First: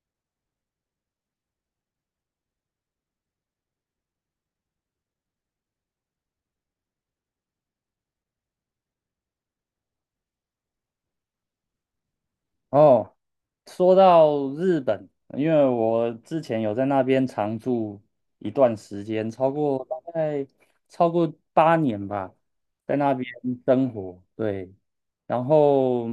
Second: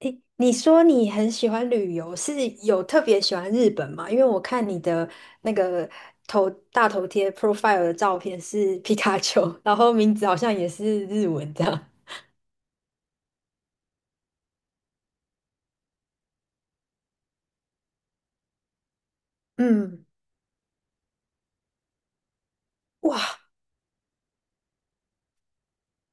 诶，你说你很喜欢旅游，是有特别喜欢日本吗？因为我看你的那个头大头贴 profile 的照片是 皮卡丘，然后名字好像也是日文这样。哦，说到日本。因为我之前有在那边常住一段时间，超过嗯。大概8年吧，在那哇。边生活。对。然后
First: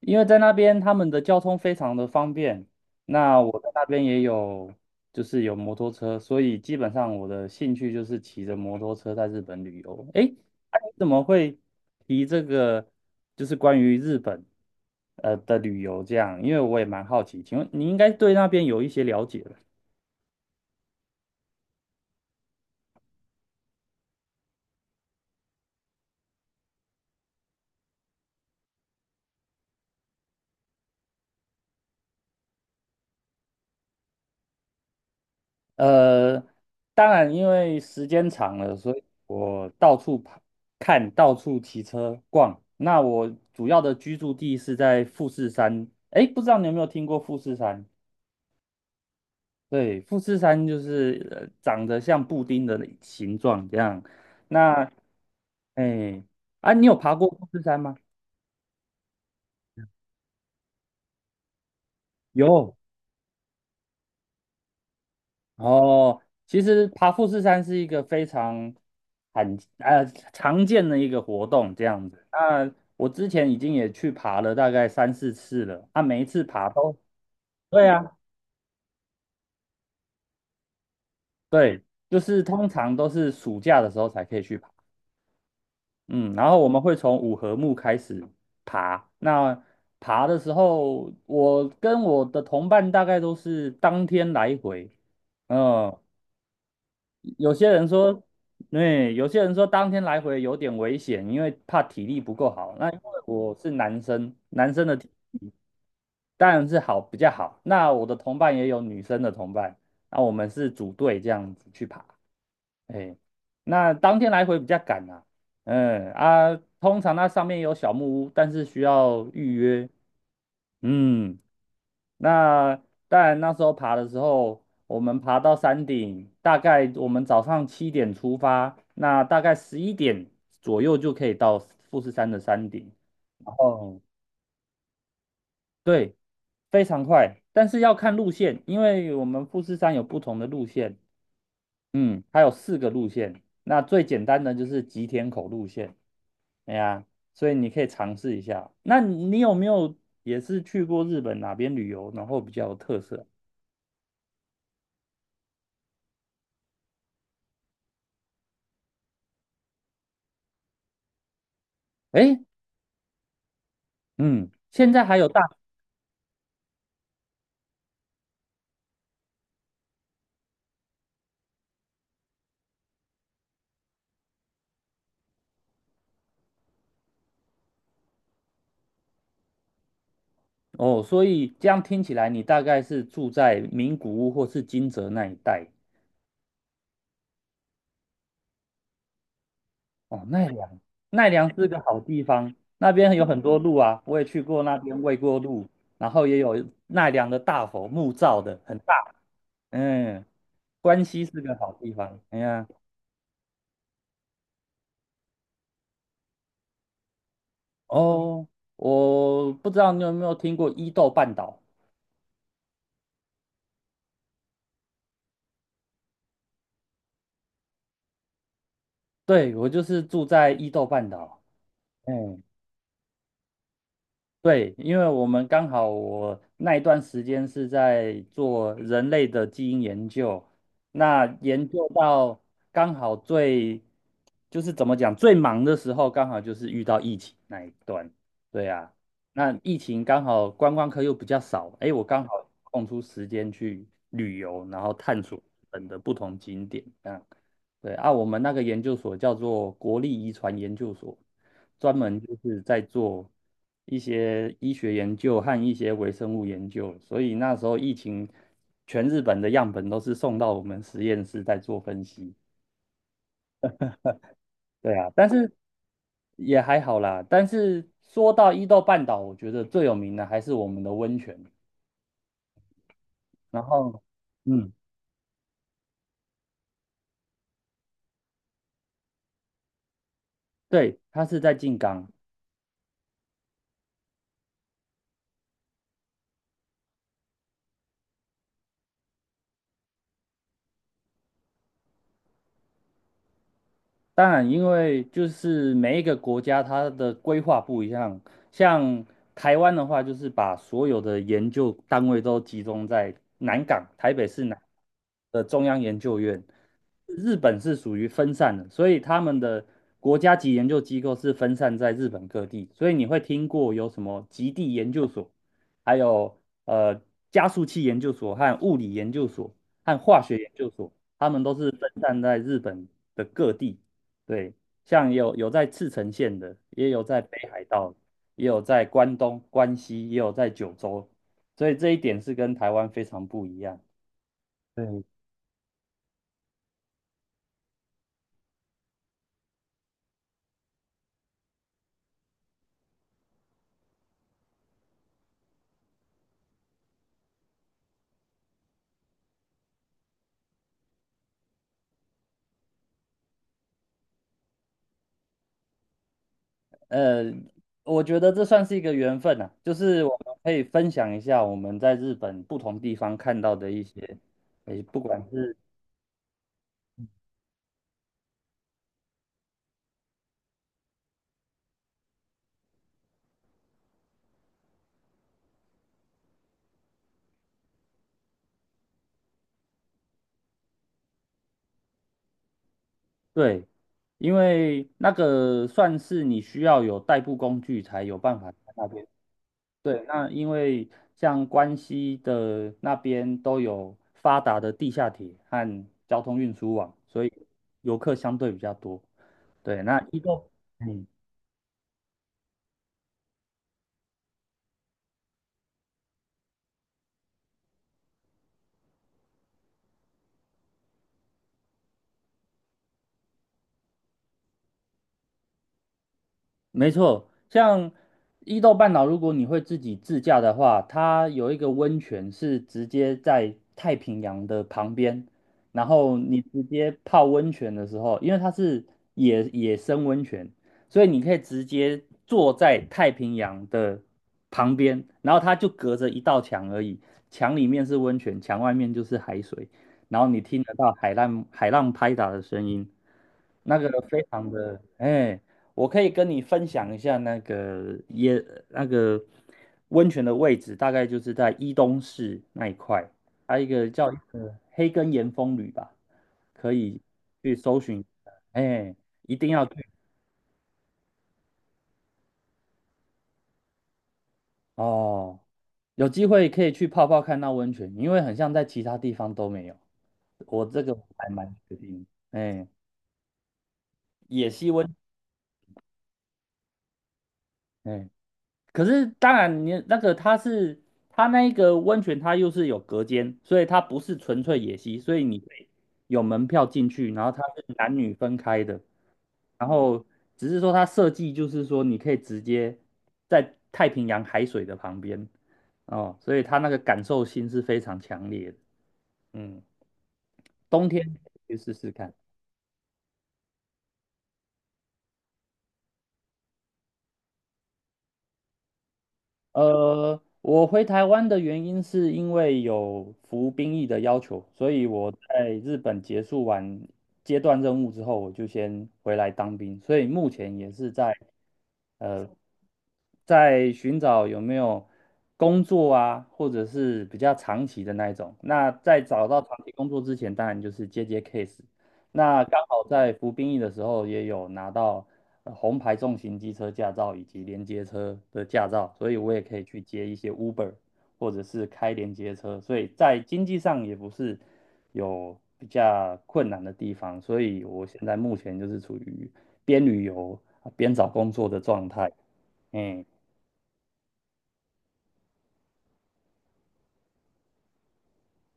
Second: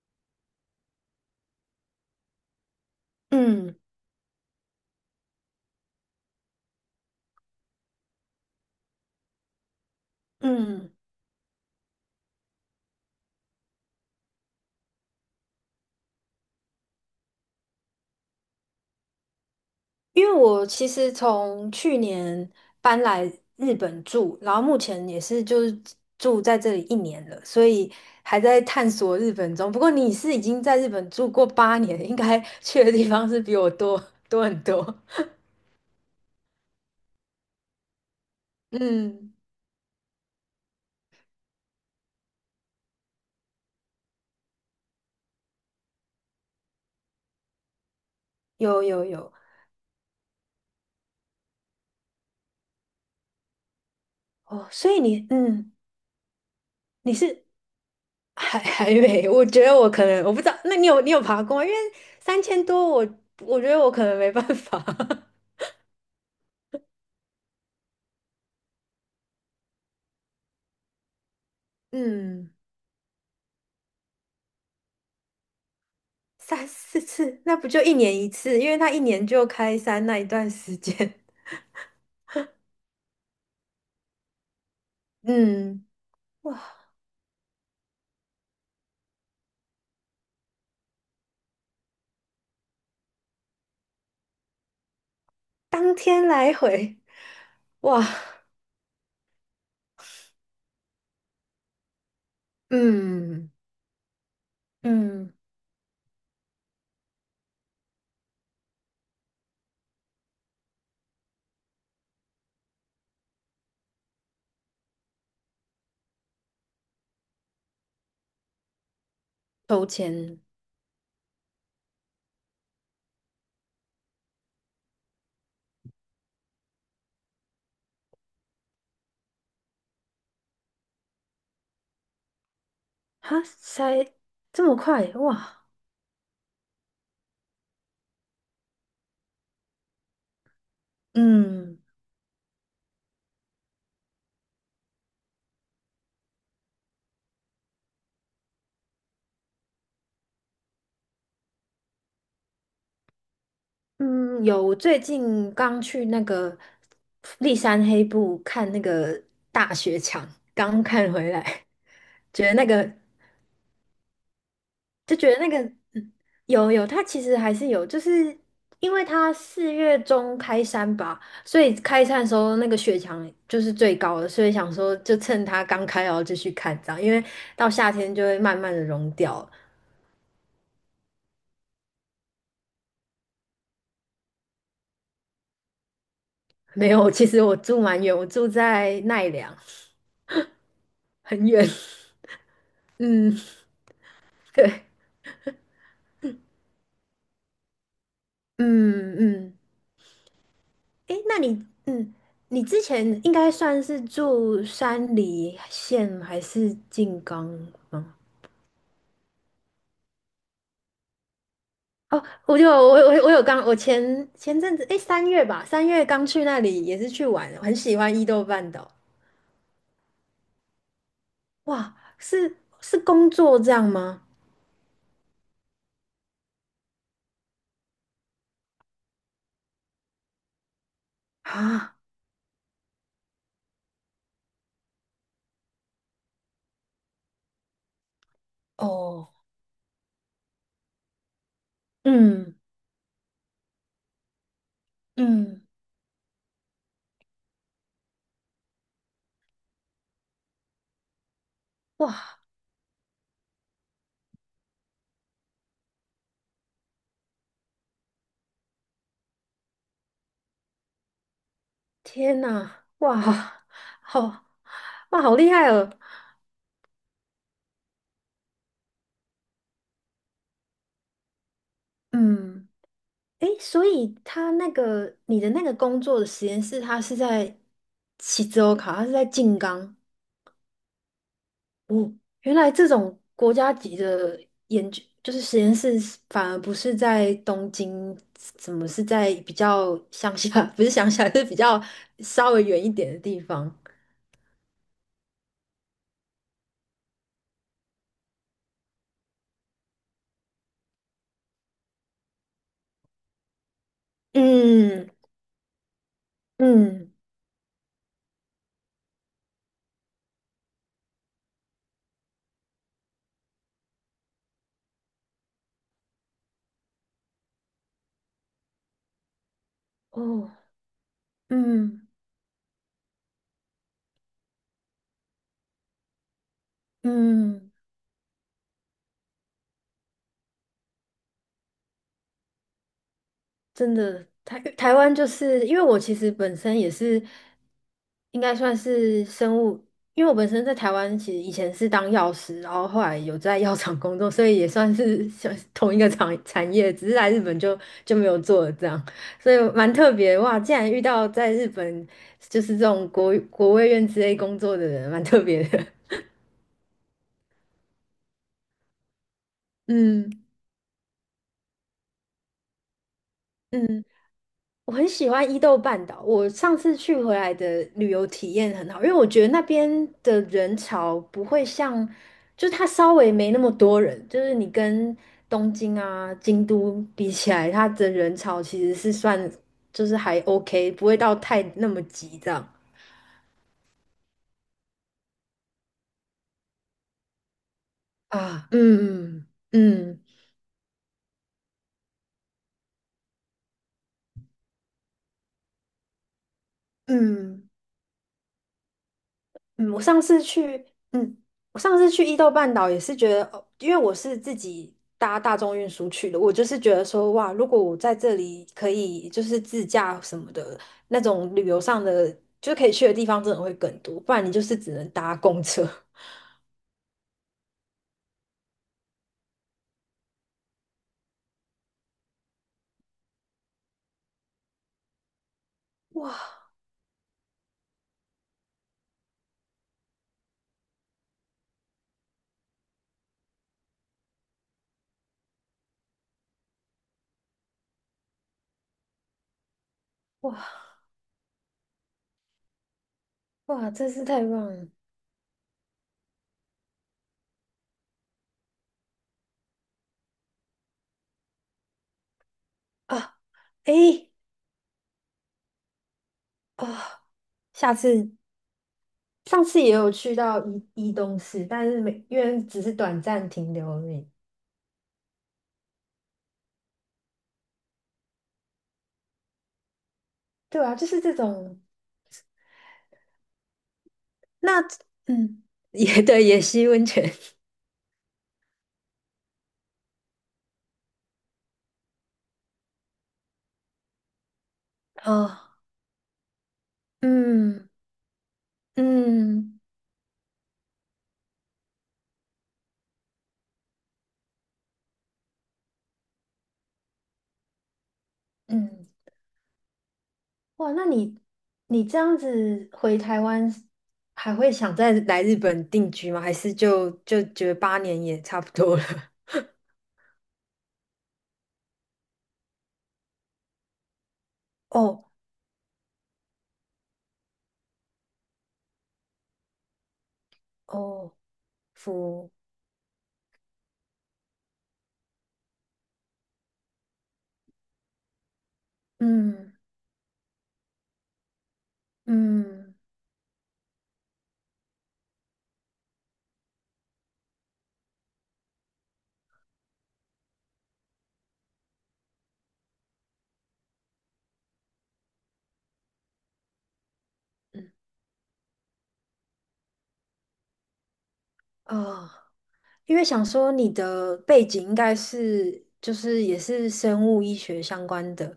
因为在那边他们的交通非常的方便，那我在嗯那边也有，就是有摩托车，所以基本上我的兴趣就是骑着摩托车在日本旅游。诶，你嗯。怎么会提这个？就是关于日本的旅游这样，因为我也蛮好奇，请问你应该对那边有一些了解吧？因为我其实从去年搬来日本住，然后目前也是就是住在这里一年了，所以还在探索日本中。不过你是已经在日本住过八年，应该去的地方是比我多很多。呃，当然，因为时间长了，所以嗯。我到处跑看，到处骑车逛。那我主要的居住地是在富士山。哎，不知道你有没有听过富士山？有有有。对，富士山就是长得像布丁的形状这样。哦，那，所以你哎，啊，你有你爬过是富士山吗？还没 我觉得我可能我不知道，那你有爬过吗？因为三千有。多我觉得我可能没办法。哦，其实爬富士山是一个非常很呃常见的一个活动，这样子。嗯。那我之前已经也去爬了大概3、4次了，啊，每一次三爬都，四次，那不就对一啊，年一次？因为他一年就开山那一段时间。对，就是通常都是暑假的时候才可以去爬，嗯。嗯，然后哇。我们会从五合目开始爬。那爬的时候，我跟我的同伴大概都是当天来回，当嗯，天来回。有些人哇。说，对，有些人说当天来回有点危险，因为怕体力不够好。那因为嗯我是男生，男生的嗯。当然是比较好。那我的同伴也有女生的同伴，那我们是组队这样子去爬。哎，那当天来回比较赶啊。嗯啊，通常那上面有小木屋，但是需要预抽约。签。嗯。那当然，那时候爬的时候，我们爬到山顶，大概我们早上7点出发，那大概11点左右就可以到富士山的山顶。哈哦，塞，这么快。哇。对，非常快，但是要看路线，因为我们富士山有不同的路线，嗯。嗯，它有4个路线，那最简单的就是吉田口路线。哎呀，所以你可以尝试一下。那你有没有也是去过日本哪边旅游，然后比较有特色？嗯，有，我最近刚去那个立山黑部看那个大雪墙，刚看回来，哎，觉得那个嗯，现在还就有觉得大那个嗯有有，它其实还是有，就是因为它4月中开山吧，所以开山的时候那个雪墙就是最高的，所以想说就趁它刚开然后就去看这样，因为到夏天就会慢慢的融掉了。哦，所以这样听起来，你大概是住在名古屋或是金泽那一带。没有，其实我住蛮远，我住在奈良，哦。奈良，奈很良远。是个 好地方，那边有嗯。很多路啊，我也去过那对。边喂过鹿，然后也有奈良的大佛，木造的，很大。嗯嗯。嗯，关诶，西那是个你，好地方。哎你呀，之前应该算是住山梨县还是静冈吗？哦，我不知道你有没有听过伊豆半岛？哦，我就我我我有刚，我前阵子，诶，三月刚去那里，也是去玩，很喜欢伊豆半岛。对，我就是住在伊豆半岛。哇，嗯。是工作这样吗？对，因为我们刚好我那一段时间是在做人类的基因研究，那研究啊。到刚好最，就是怎么讲，最忙的时候，刚好就是遇到疫情那一段。对啊，哦。那疫情刚好观光客又比较少，哎，我刚好嗯空出时间去旅游，然后探索日嗯。本的不同景点，这样。对啊，我们那个研究所叫做国立遗传研究所。专门就哇。是在做一些医学研究和一些微生物研究，所以那时候疫情，全日本的样本都是送到我们实验室在做分析。天呐。哇。好。对啊，哇，但好厉是害哦。也还好啦。但是说到伊豆半岛，我觉得最有名的还是我们的温泉。嗯。诶，然所后，以他那嗯，个你的那个工作的实验室，他是在西州考，他是在静冈。对，它是在静冈。哦，原来这种国家级的研究，就是实验室是反而不是在东京，怎么是在比较乡下？不是乡下，是比较稍微远一点的地方。当然，因为就是每一个国家它的规划不一样，像台湾的话，就是把所有的研究单位都集中在南港，台北市南嗯的中央研究院。嗯。日本是属于分散的，所以他们的国家级研究机构是分散在日本各地，所以你会听过有什么极地研究所，还有呃加速器研究所和物理研究所和化学研哦。究所，他们都是分嗯散在日本的各地。对，像有在赤城县的，也有在北海嗯。道，也有在关东、关西，也有在九州，所以这一点是跟台湾非常不一样。真的，台台对，湾就是因为我其实本身也是，应该算是生物，因为我本身在台湾其实以前是当药师，然后后来有在药厂工作，所以也算是像同一个产业，只是来日本就没有做了这样，所以蛮特别哇！竟然遇到在日本就是这种国卫院之类工作的人，蛮特别的。呃，我觉得这算是一个缘分啊，就 是我们嗯可以分享一下我们在日本不同地方看到的一嗯。些，诶，我不很管喜欢是伊豆半岛，我上次去回来的旅游体验很好，因为我觉得那边的人潮不会像，就是它稍微没那么多人，就是你跟东京啊、京都比起来，它的人潮其实是算就是还 OK,不会到太那么急这样。对，因为那个算是你需要有代步工具才有办法在啊。那边。嗯对，嗯那因为像关西的那边都有发达的地下铁和交通运输网，嗯。所以嗯游客相对比较多。对，嗯，那一个嗯，嗯，我上次去伊豆半岛也是觉得，哦，因为我是自己搭大众运输去的，我就是觉得说，哇，如果我在这里可以就是自驾什么的，那种旅游上的，就是可以去的地方真的会更多，不然你就是只能搭公车。没错，像伊豆半岛，如果你会自己自驾的话，它有一个温泉是直接在太平洋的旁边，然后哇你直接泡温泉的时候，因为它是野生温泉，所以你可以直接坐在太平洋的旁边，然后它就隔着一道墙而已，墙里面是温泉，墙外面就是海水，然后你听哇得到海浪拍打的声音，那个哇！真非是太常棒的，了哎、我可以跟你分享一下那个也那个温泉的位置，大概就是在伊东市那一块，啊！还有一个叫一诶个黑根岩风旅吧，可以啊，去搜下寻。次哎，一定上要次去也有去到伊东市，但是没因为只是短暂停留而已。哦，有机会可以去泡泡看那温泉，因为很像在其他地方都没有，我这对个啊，就是还这蛮确种定。哎，野溪那温，嗯，也对，也吸温泉。哎。可是当然你那个它那一个温泉，它又是有隔间，所以它不是纯粹野溪，所以你可哦。以有门票进去，然后它是嗯男女分开的，然嗯后只是说它设计就是说你可以直接在太平洋海水的旁边。哦，所以它那个感受性是非常强烈的，嗯。嗯，冬哇，天那可你以去试试你看。这样子回台湾，还会想再来日本定居吗？还是就觉得八年也差不多了？我回台湾的原因是因为有服兵役的要求，所以 我哦在日本结束完阶段任务之后，我就先回来当兵，所以目前也是在哦。呃，服。在寻找有没有工作啊，或者是比较长期的那一种。那在找到长期嗯工作之前，当然就是接 case。那刚好嗯在服兵役的时候也有拿到红牌重型机车驾照以及连接车的驾照，所以我也可以去接一些 Uber 或者是开连接车，所以在经济上也不是有比较困难的地方，所以我嗯。现在目前就是处于边旅游啊边找工作的状态。哦。嗯。因为想说你的背景应该是就是也是生物医学相关的，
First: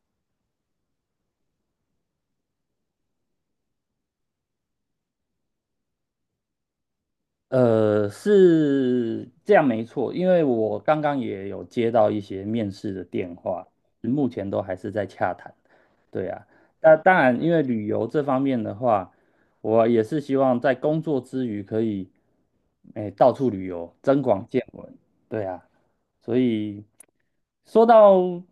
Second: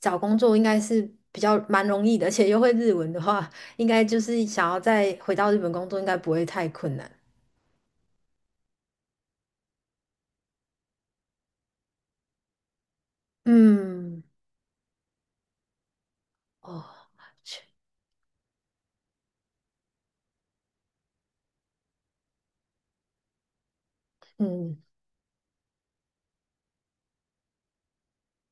找工作应该是比较蛮容易的，而且又会日文的话，应该就是想要再回到日本工作，应该不会太困难。是这样没错，因为我刚刚也有接到一些面试的电话，嗯。目前都还是在洽谈。对啊，哦。那当然，因为确旅游这方面的话，我也是希望在工作之余可以，哎，到处旅游，增广见嗯闻。对啊，所以说到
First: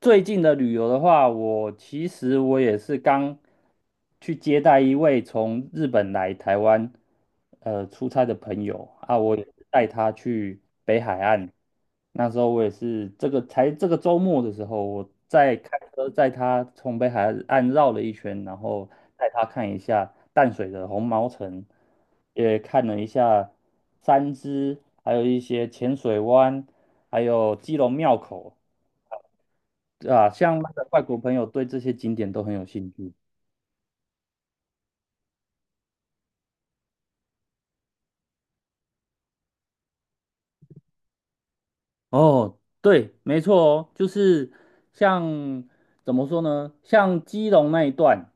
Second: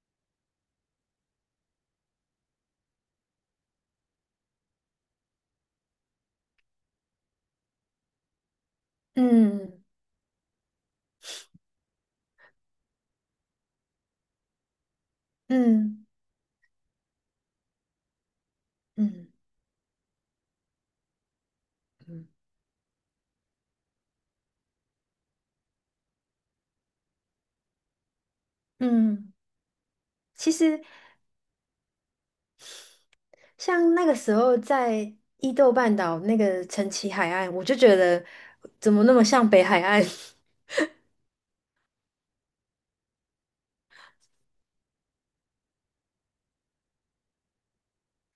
最近的旅游的话，我其实我也是刚去接待一位从日本来台湾出差的朋友啊，我也是嗯带他去北海岸。那时候我也是这个才这个周末的时候，我在开嗯车载他从北海岸绕了一圈，然后嗯带他看一下淡水的红毛城，嗯也看了一下三芝，还有一些浅水湾，还有基隆庙口嗯。啊，其像那实个外国朋友对这些景点都很有兴趣。像那个时候在伊豆半岛那个陈崎海岸，我就觉得怎么那么像北海岸？哦，对，没错哦，就是像怎么说呢？像基隆那一段，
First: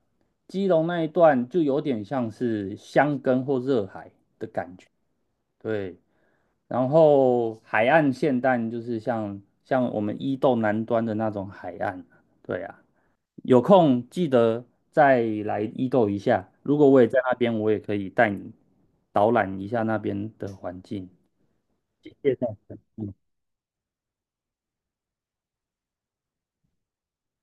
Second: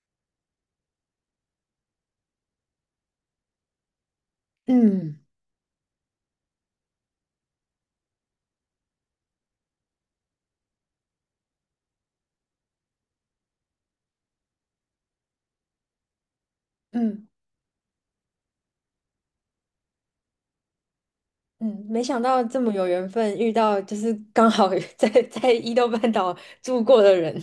基隆那一段就有点像是箱根或热海，嗯对。然后海岸线但就是像我们伊豆南端的那种海岸，对啊。有空记得再来伊豆一下。如果我也在嗯。那边，我也可以带你导览一下那边的环境。嗯，没谢想谢，到这么有缘嗯分，遇到就是刚好 在伊豆半岛住过的人。